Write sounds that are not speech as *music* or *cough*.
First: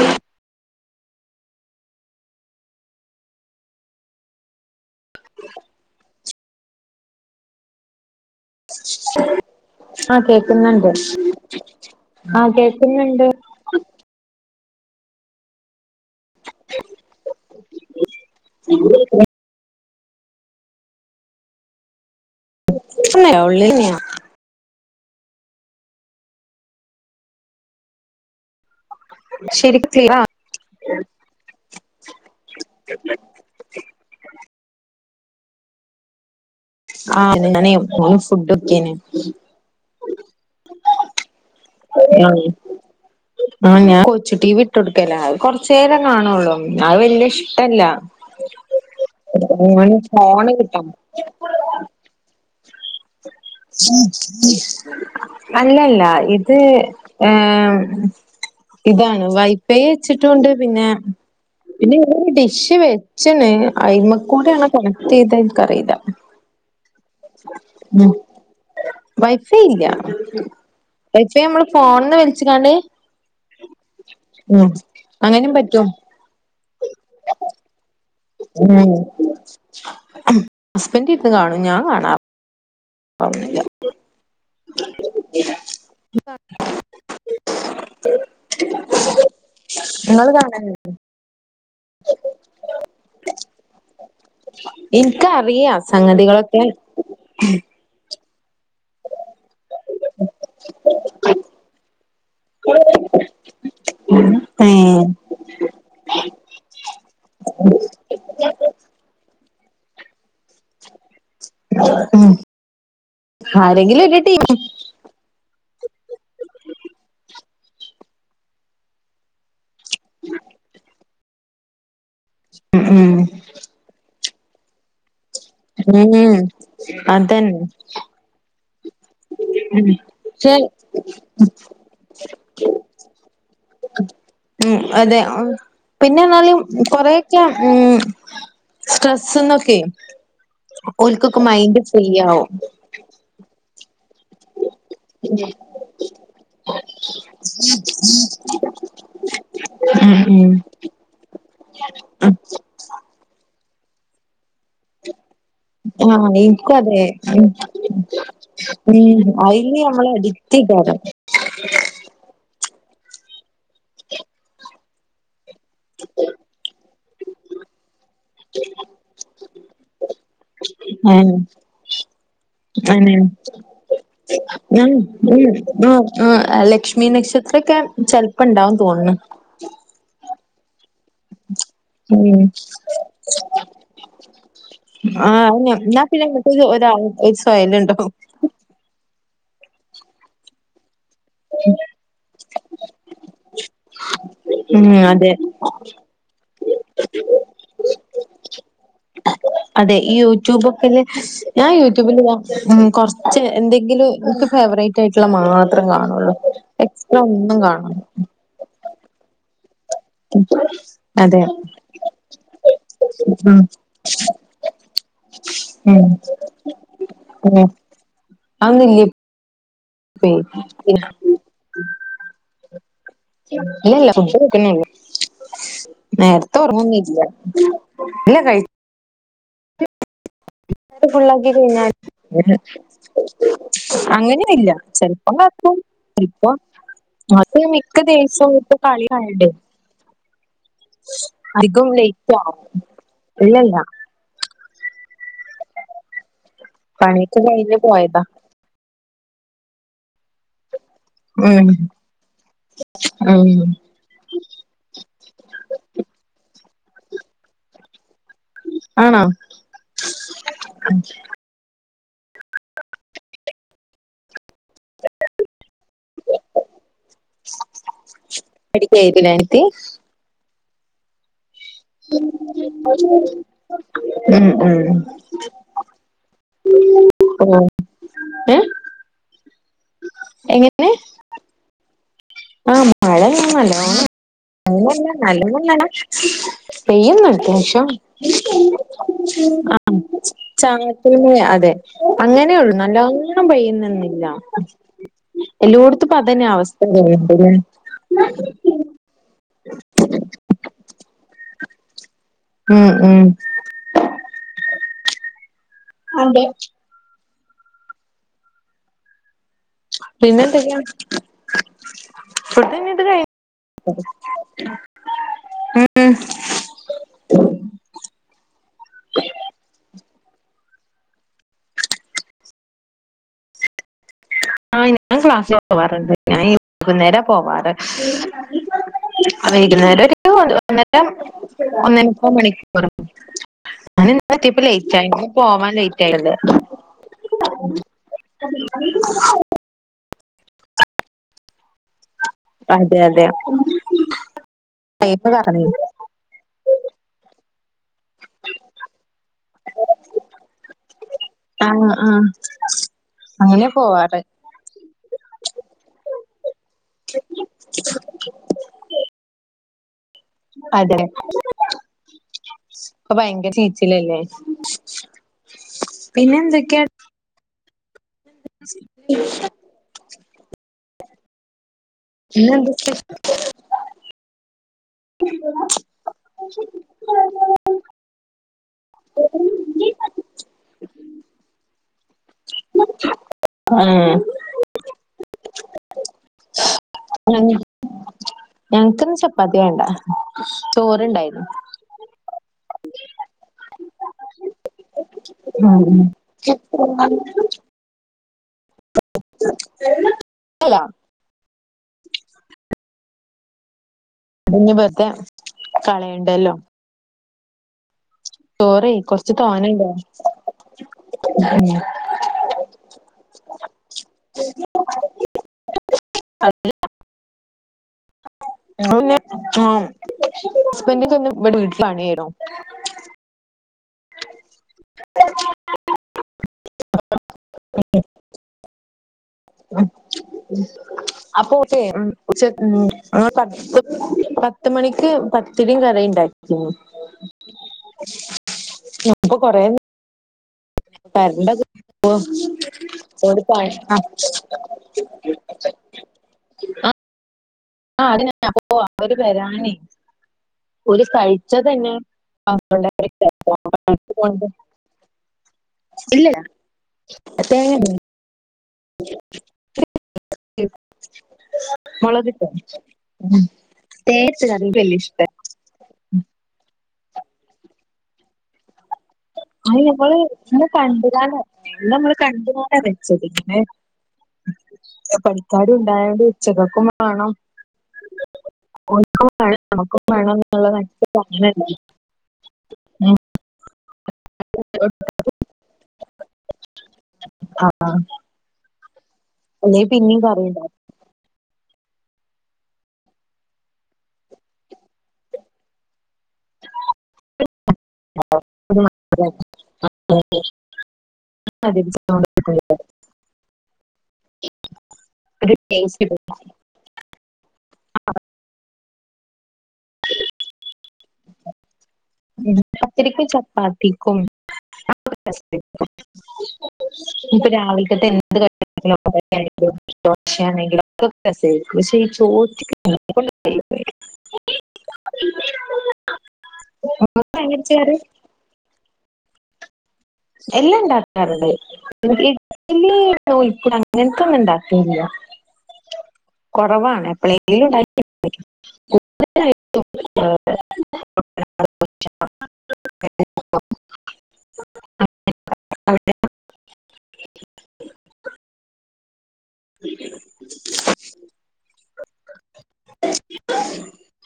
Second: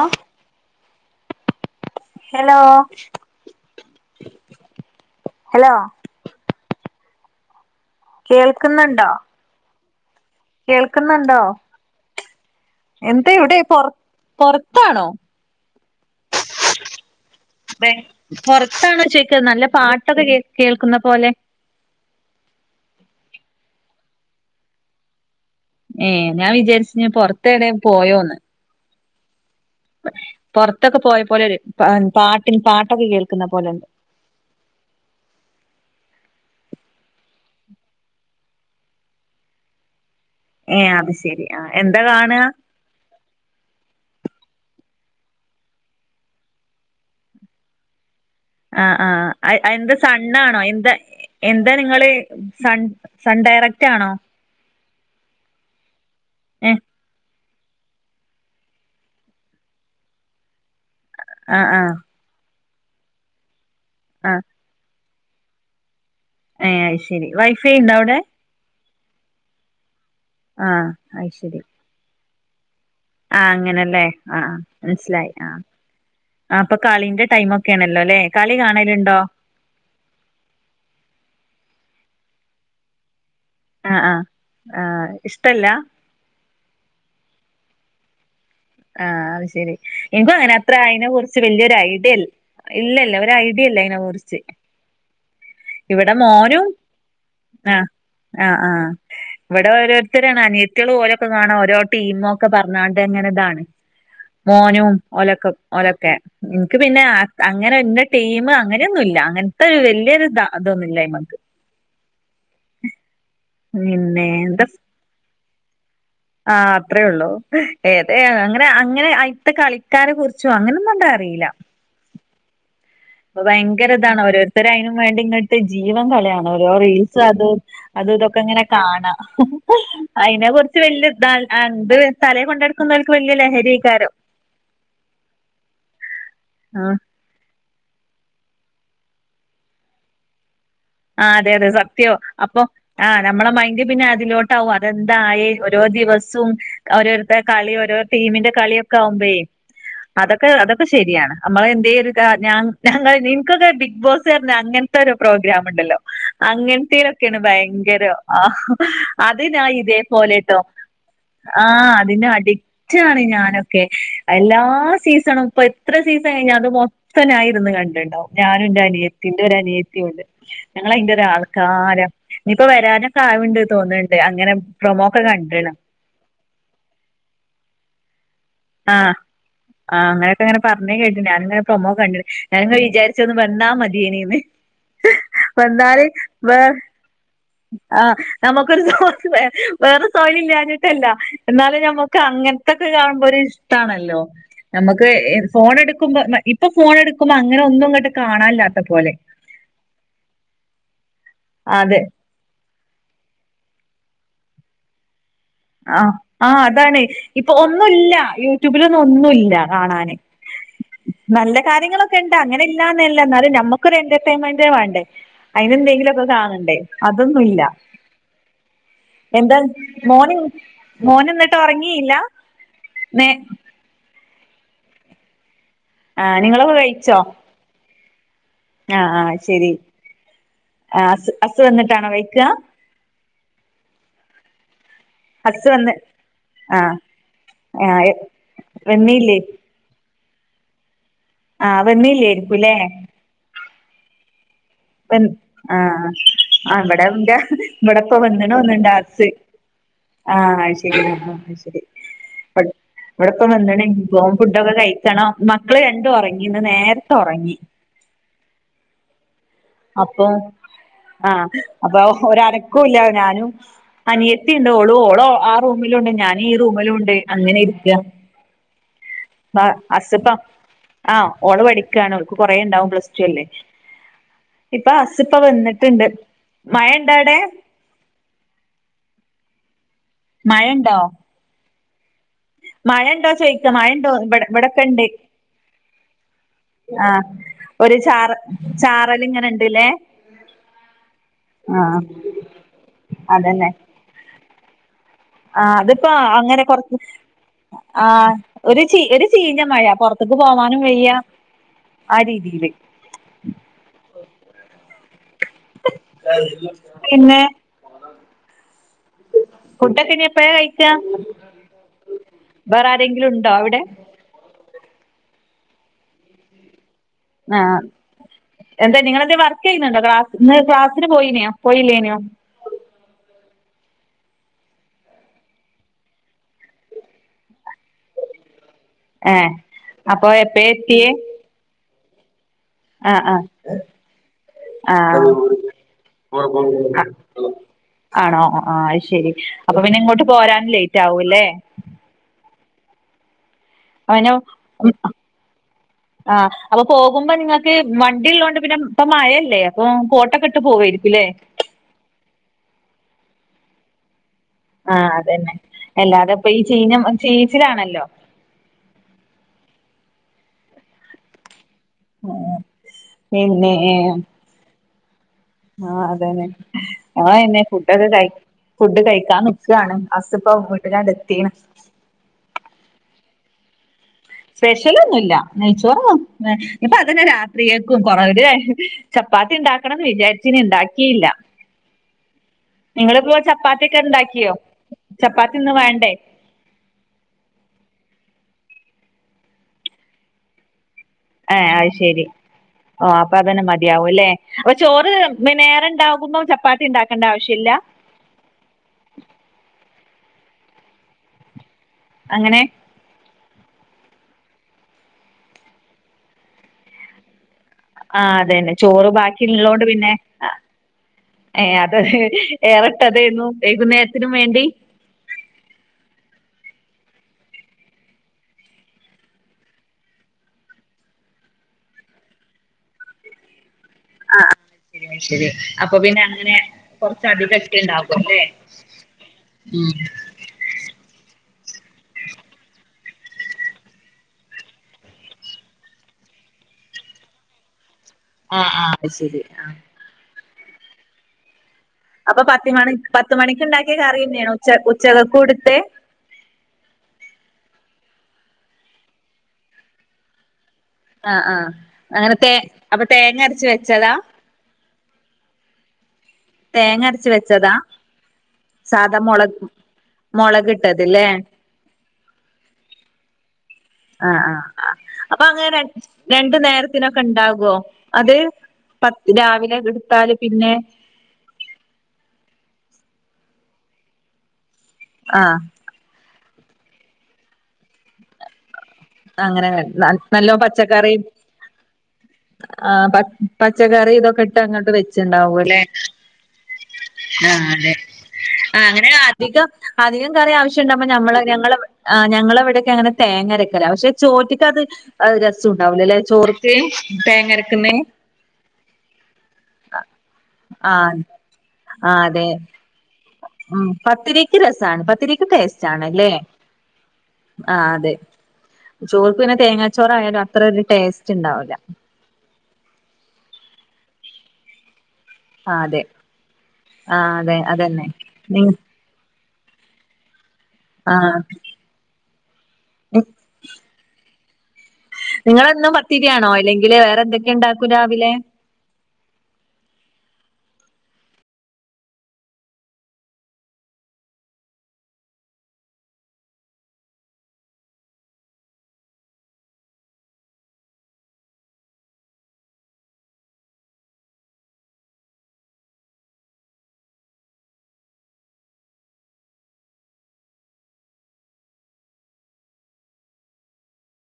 ആഹ് hello hello കേൾക്കുന്നുണ്ടോ ആഹ് കേക്കുന്നുണ്ട് കേൾക്കുന്നുണ്ടോ ആഹ് കേ എന്താ ഇവിടെ പൊറ പൊറത്താണോ പുൊറത്താണോ ചോക്കത് നല്ല പാട്ട് പെട്ടെന്ന് കേൾക്കുന്ന പോലെ അല്ല ഉള്ളരിയ ഏ ഞാൻ വിചാരിച്ച പൊറത്തെടെ പോയോന്ന് ശരി പുറത്തൊക്കെ പോയ പോലെ ഒരു പാട്ടി പാട്ടൊക്കെ കേൾക്കുന്ന പോലെ ഉണ്ട്. ആഹ് ഇങ്ങനെ ണ് ഫുഡക്കേനി ഏ അത് ശരി. ആഹ് ആ ഞാൻ കൊച്ചു ടി വിട്ടൊടുക്കല അ കൊറച് നേരം കാണുള്ളൂ അത് വല്യ ഇഷ്ടല്ല. ആ ആ ഹ്എന്താ ഓന് ഫോണ് സണ്ണാണോ കിട്ടണം എന്താ എന്താ നിങ്ങള് സൺ സൺ ഡയറക്റ്റാണോ? അല്ലല്ല ഇത് ഏ ഇത് ഏമ് ഇതാണ് വൈപെയ് വെച്ചിട്ടുണ്ട് പിന്നെ ആ ആ പിന്നെ ഡിഷ് വെച്ചണ് ആ അയ്മക്കൂടെ ആണ് കറക്റ്റ് ഏത ഇന്ക്ക് അറിയില്ല. ഏ അയ് ശെരി വൈഫൈ ഉണ്ടോ അവിടെ വൈഫൈ ഇല്ല ആ വൈഫൈ അയ്ശരി നമ്മള് ഫോണന്ന് വിളിച്ചിക്കാണ്ടേ ആഹ് അങ്ങനല്ലേ ആഹ് മനസ്സിലായി അങ്ങനിം ആഹ് പറ്റും ആ ഇപ്പൊ കളിന്റെ ടൈം ഒക്കെ ആണല്ലോല്ലേ. ഉംഹസ്ബൻഡ ഇരിന്ന് കാണും ഞാൻ കാണാറില്ല. *inaudible* അ അ ആ ഇഷ്ടല്ല. *inaudible* ആഹ് അത് ശെരി നിങ്ങള് എനിക്കും അങ്ങനെ അത്ര കാണാറുണ്ടോ അയിതിനെ കുറിച്ച് വലിയൊരായി ഇല്ല ഇല്ല ഒരു ഐഡിയ ഇല്ല അതിനെ കുറിച്ച്. ഇന്ക്കറിയാ ഇവിടെ സംഗതികളൊക്കെ മോനും ആഹ് ആഹ് ആഹ് ഇവിടെ ഓരോരുത്തരാണ് അനിയത്തി ഓലെക്കെ കാണാ ഓരോ ടീമോക്കെ പറഞ്ഞാണ്ട്ങ്ങനെതാണ്. മോനും ഏഹ് ഒലക്കും ഓലക്കെ ൻക്ക് പിന്നെ അ അങ്ങനെ ഇന്ന ടീമ് അങ്ങനെയൊന്നുല്ല അങ്ങനത്തെ ഒരു വല്ല്യായൊരു താ അതൊന്നും ല്ലായ്മക്ക് ഉം ആരെങ്കിലും ഒരു നിന്നെ ടീം എന്താ ആഹ് അത്രേള്ളൂ ഏതെ അങ്ങനെ അങ്ങനെ അയിത്തെ കളിക്കാരെ കുറിച്ചും അങ്ങനൊന്നുംഅറിയില്ല. ഉം ഉം ഭയങ്കര ഇതാണ് ഓരോരുത്തരതിനും വേണ്ടി ഇങ്ങ് ത് ജീവൻ ഉം ഉം കളയാണ് ഓരോ റീൽസ് അത് അതന്നെ അത് തൊക്കെ ങ്ങനെ കാണാഹ് ഹ് അയിനെ പക്ഷെ കുറിച്ച് വല് എന്ത് തലേ കൊണ്ടടുക്കുന്ന ർക്ക് വലിയ ലഹരികാരം. ഉം അതെ പിന്നെ എന്നാലും ആ കൊറെ *unintelligible* ഉ സ്ട്രെസ്ന്നൊക്കെയ ആഹ് ഓല്ക്കൊക്കെ അതെ അതെ മൈൻഡ് സത്യവാ ഫ്രീയാവും അപ്പൊ ആഹ് നമ്മളെ മൈൻഡ് പിന്നെ അതിലോട്ടാവും അതെന്തായെ ഓരോ ദിവസും ഓരോരുത്തര കളി ഓരോ ടീമിന്റെ കളിയൊക്കെ ആകുമ്പേ ഉം ഉം ശരിയാണ്. നമ്മള എന്തെങ്കിലൊക്കെ കാരണം നിക്കൊക്കെ ബിഗ് ബോസ് പറഞ്ഞ അങ്ങനത്തെ ഒരു പ്രോഗ്രാം ല്ല ഉം ആഹ് എനിക്കും അതെ അങ്ങനത്തലൊക്കെയാണ് ഉം ഭയങ്കര ആ ഉം ഹ്അത് ഞാ അയില് നമ്മള് അഡിക്റ്റ് ഇതേപോലെട്ടോ ആയിക്കാരം ആഹ് അതിനഡിക്റ്റാണ് ഞാനൊക്കെ എല്ലാ സീസണും ഇപ്പ എത്ര സീസണ് കഴിഞ്ഞാ അത് മൊത്തം ഞാന് ഇരുന്ന് കണ്ട്ണ്ടാവും ഞാനും ഇന്റെ അനിയത്തി ഇന്റോര് അനിയത്തി ഉണ്ട് ഞങ്ങൾ അയിന്റെ ഏഹ് ഒരാൾക്കാരം ഇനിയിപ്പോ വരാനൊക്കെ അതന്നെ ആവുണ്ട് തോന്നണ്ട് അങ്ങനെ പ്രെമോ ഒക്കെ കണ്ടിണം അഹ് അഹ് ലക്ഷ്മി നക്ഷത്രൊക്കെ ചെലപ്പ ഇണ്ടാവുന്ന് ആഹ് തോന്നുണ് ആഹ് അങ്ങനെ അങ്ങനെ പറഞ്ഞേ കേട്ട് ഞാനിങ്ങനെ പ്രൊമോ കണ്ട് ഉം ഞാനിങ്ങനെ വിചാരിചൊ ന്ന് വന്നാ മതിയേനീന്ന് ആഹ് ഞാ വന്നാല് പിന്നെ വേ ഇങ്ങട്ട് ഒത്സ ആല ഉണ്ടോ ആഹ് നമുക്കൊരു *inaudible* ഹ് ഹ് വേറെ തൊഴിൽ ഇല്ലാഞ്ഞിട്ടല്ല എന്നാലും നമ്മക്ക് അങ്ങനത്തൊക്കെ കാണുമ്പോ ഒരു ഇഷ്ടമണല്ലോ. ഉം നമുക്ക് അതെ ഫോൺ എടുക്കുമ്പോ ഇപ്പൊ ഫോൺ എടുക്കുമ്പോ അങ്ങനെ ഒന്നും ഇങ്ങോട്ട് കാണാനില്ലാത്ത പോലെ അതെ ഈ യൂട്യൂബ് ഒക്കെ ഞാൻ അതെ യൂട്യൂബില് ഉ കുറച്ച് എന്തെങ്കിലും എനിക്ക് ഫേവറേറ്റ് ആയിട്ടുള്ള മാ ആ ആഹ് അതാണ് ഇപ്പൊ കാണൂല ഒന്നുല്ല. യൂട്യൂബിലൊന്നും ഒന്നുല്ല കാണാന്. അതെ നല്ല കാര്യങ്ങളൊക്കെ ഉണ്ട് അങ്ങനെ ഇല്ലാന്നല്ല എന്നാലും ഉം നമ്മക്കൊരു എന്റർടൈൻമെന്റ് വേണ്ടേ ഉം അതിനെന്തെങ്കിലുംക്കെ കാണണ്ടേ അതൊന്നുല്ല. ഉം അതൊന്നുല്ലേ എന്താ ഇപ്പേ മോണിംഗ് മോ ഓനെന്നിട്ട് ഒറങ്ങിയില്ല മേ ഇല്ല ഇല്ല ഫുഡ് കഴിക്കണേള്ളൂ ആഹ് നേരത്തെ നിങ്ങളൊക്കെ ഓർങ്ങൊന്നില്ല. കഴിച്ചോ ഇല്ല കഴി ആഹ് ആഹ് അത് ശരി വയറ് അസ് ഫുള്ളാക്കി അസ് കഴിഞ്ഞാല് വന്നിട്ടാണോ കഴിക്കാ *unintelligible* അങ്ങനിം ഇല്ല ചെല് അസ് വന്ന് ആഹ് *unintelligible* മിക്ക ആഹ് ദിവസവും ഇപ്പ കളി വെന്നീല്ലേ കാണണ്ടേ *inaudible* ആഹ് അധികം ലൈറ്റാവും വെന്നീല്ലേര്ക്കുംല്ലേ ഇല്ലല്ല. വൻ ആഹ് അവടെന്റെ പണിയൊക്കെ കഴിഞ്ഞ് ഇവിടെപ്പം പോയതാ വന്ന്ണോന്ന്ണ്ട് ഹസ്സ്‌ ആഹ് ശരി ഉം ശരി ഇവിടെപ്പ ഉം നിന്നണെങ്കി *unintelligible* ഫുഡൊക്കെ കഴിക്കണം മക്കള് രണ്ടും ഉറങ്ങിന്ന് ഇന്ന് നേരത്തെ ഉറങ്ങി. ആണോ അപ്പൊ ആഹ് അപ്പൊ ഒരനക്കും ഇല്ല ഞാനും അനിയത്തി ഉണ്ടോളു ഓളോ റൂമിലുണ്ട് ഞാനീ റൂമിലുണ്ട് അങ്ങനെ ഇരിക്കാ പഠിക്കായിരുന്നില്ലേ *inaudible* അനിയത്തി പ്പ ആ ഓള് പഠിക്കയാണ് അവക്ക് കൊറേ ഉണ്ടാവും പ്ലസ് ടു അല്ലേ ഉം ഉം ഇപ്പ ഹസ്പ്പ വന്നിട്ട്ണ്ട് മഴ ഇണ്ടാടെ ഏ മഴണ്ടോ? ആഹ് മഴ ചോയിക്ക മഴ ഉണ്ടോ ഇവിടെ ഇവിടൊക്കെ ഉണ്ട് നല്ലോണംആ മഴ *unintelligible* ആഹ് പെയ്യുന്നുണ്ട് ഒരു ചാറ ചാറൽ ഇങ്ങനെ അത്യാവശ്യം ഇണ്ട്ല്ലേ ആഹ് പിനെ അതെ ആഹ് അങ്ങനെയൊള്ളു നല്ലോണം പെയ്യുന്നുന്നില്ല. ആ അതിപ്പോ അങ്ങനെ കൊറച്ച്ഹ് തോന്നുന്നുണ്ട് ല്ലേ ആ ഒരു ചീ ഒരു ചീഞ്ഞ മഴ പുറത്തേക്ക് പോവാനും വെയ്യ ആ രീതി ഉം ഉം അതെ പിന്നെ ഫുഡൊക്കെ ഇനി എപ്പഴാ പിന്നെന്തൊക്കെയാണ് കഴിക്കാ ഫുഡ് വേറെ നിട്ട് ആരെങ്കിലും ഉണ്ടോ അവിടെ *inaudible* ആഹ് എന്താ നിങ്ങളെന്ത്‌ വർക്ക് ചെയ്യുന്നുണ്ടോ ക്ലാസ് ഇന്ന് ക്ലാസ്സിന് പോയിനോ പോയില്ലേനോ ആഹ് ഞാൻ ക്ലാസ്സിന് പോവാറ്ണ്ട് ഞാൻ വൈകുന്നേര പോവാറ് ഏ വൈകുന്നേരം അപ്പൊ ഒരു എപ്പഴാ ഒന്നരം എത്തിയേ ഒന്ന മുക്ക മണിക്കൂർ അ അ *inaudible* ഞാൻ ഇന്ന് എത്തിയപ്പോ ലേറ്റ് ആയി ഇന്ന് പോവാൻ ലേറ്റ് ആയില്ലേ അഹ്ആണോ? ആഹ് ശെരി. അപ്പൊ പിന്നെ ഇങ്ങോട്ട് പോരാനും ലേറ്റ് ആകുല്ലേ? അതെ അതെ അയ്നോ ടൈമ് പറഞ്ഞേ ആഹ്അപ്പൊ പോകുമ്പോ നിങ്ങൾക്ക് വണ്ടി ഉള്ളൊണ്ട് പിന്നെ ഇപ്പ മഴല്ലേ അപ്പൊ കോട്ടൊക്കെ ഇട്ട് പോവയിരിക്കും. ഇല്ലേ ആഹ് ആഹ് അങ്ങനെ പോവാറ്. ആഹ് അതന്നെ അല്ലാതെപ്പാ ഈ ചീന ചേച്ചിലാണല്ലോ അതെ ഇപ്പൊ ഭയങ്കര പിന്നെ ചീച്ചലല്ലേ ആഹ് അതന്നെ ഫുഡൊക്കെ കഴ ഫുഡ് കഴിക്കൻ നി സാണ് അസ്പ്പ വീട്ടിലാണ്ട് എത്തിണ്. പിന്നെന്തക്കെ? സ്പെഷ്യല് ഒന്നുല്ല നെയ്ച്ചോറാ ഇപ്പൊ അതന്നെ രാത്രിലെക്കും കൊറവ ഹ്.. ചപ്പാത്തി ഉണ്ടാക്കണംന്ന് വിചാരിച്ചിന് ണ്ടാക്കിയില്ല നിങ്ങളിപ്പോ ആഹ് ചപ്പാത്ത്യൊക്കെണ്ടാക്യോ? ചപ്പാത്തിന്ന് വേണ്ടേ? *unintelligible* ഞങ്ങക്കിന്ന് ചപ്പാത്തി വേണ്ട ചോറ്ണ്ടായിരുന്നു ഏ അയ്യ് ശെരി ഓ അപ്പൊ അതന്നെ മതിയാവുലേ ചോറ് പിന്നേറെണ്ടാകുമ്പം ചപ്പാത്തി ഉണ്ടാക്കണ്ട ആവശ്യല്ല *inaudible* അല്ല അങ്ങനെ ത് ഞ്ഞി വെറുതെ കളയണ്ടല്ലോ ആ അതെന്നെ ചോറേ ചോറ് കൊറച്ച് ബാക്കി ഉള്ളോണ്ട് തോനെണ്ട് പിന്നെ ഏ അത ഏറട്ടെതേർന്നു ഏകുന്നേരത്തിനും വേണ്ടി അതെ *unintelligible* ആഹ ശരിയ ശരി അപ്പൊ പിന്നെ അങ്ങനെ കൊറച്ച് അധികട്ട്ണ്ടാവും അല്ലെ അപ്പൊ ഓക്കേ ഉച്ചക്ക് അവനോട് പറഞ്ഞു പത്ത് മണിക്ക് പത്തിരിം കറീണ്ടാകീന്നു. ആആഹ് അത് ശരി ആഹ് തരണ്ടത് അപ്പൊ പത്ത് മണി പത്ത് മണിക്ക് *unintelligible* ഉണ്ടാക്കിയ കറി തന്നെയാണ് ഉച്ച ഉച്ചകക്കും എടുത്തെ ആഹ് *inaudible* ഓല് ആഹ് ആഹ് കഴിചതന്നെ അങ്ങനെ തേ അപ്പൊ തേങ്ങ അരച്ച് വെച്ചതാ *inaudible* ഇല്ല്യ തേങ്ങരച്ച് വെച്ചതാ സാദാ മുളക് മുളക് ഇട്ടത് ല്ലേ ആഹ് ആഹ് ആഹ് *unintelligible* അപ്പൊ അങ്ങനെ രണ്ടു നേരത്തിനൊക്കെ ഉണ്ടാകുവോ അത് പത്ത് രാവിലെ അത് എടുത്താല് പിന്നെ ന്ന് നമ്മള് കണ്ടുങ്ങൊണ്ട വെച്ചത് പിന്നെ ആഹ് പണിക്കാരും രാവിലെ ഉച്ചകക്കും മെണം അങ്ങനെ നല്ലോ പച്ചക്കറിയും *unintelligible* ആഹ് പ പച്ചക്കറി ഇതൊക്കട്ട് അങ്ങട്ട് വെച്ചിണ്ടാവൊല്ലേ? ആഹ് അതെ. ആഹ അങ്ങനെ അധികം അല്ലെ പിന്നെയും അധികം കറി ആവശ്യണ്ടാകുമ്പോ ഞമ്മ ഞങ്ങളെ ഞങ്ങളെ ഇവിടയൊക്കെ അങ്ങനെ തേങ്ങരക്ക പക്ഷെ ചോറ്റിട്ട് അത് രസുണ്ടാവൂലലേ ചോർക്ക് തേങ്ങരക്കുന്നെ *unintelligible* ആഹ് അതെ *unintelligible* ആഹ് പത്തിരിക്ക് രസാണ് പത്തിരിക്ക് ഒരു ടേസ്റ്റ് കിട്ടും ആണല്ലേ ആഹ അതെ ചോറ്ക്ക് പിന്നെ തേങ്ങാച്ചോറായാലും അത്ര ഒരു ടേസ്റ്റ് ഉണ്ടാവൂല്ല ഉം പത്തിരിക്കും ചപ്പാത്തിക്കും ആഹ് അതെ ആഹ് അതെ അതന്നെ നി ആഹ് *unintelligible* *unintelligible* നിങ്ങളെന്നും പത്തിരിയാണോ അല്ലെങ്കില് വേറെ എന്തൊക്കെ ഭയങ്കര ഉണ്ടാക്കും രാവിലെ എല്ലാ ണ്ടാക്കാറുണ്ട് ഇഡലി *inaudible* അങ്ങനത്തൊന്നും ഉണ്ടാക്കില്ല കൊറവാണ് എപ്പളേ ലുംണ്ടാക്കി കു *inaudible* *inaudible*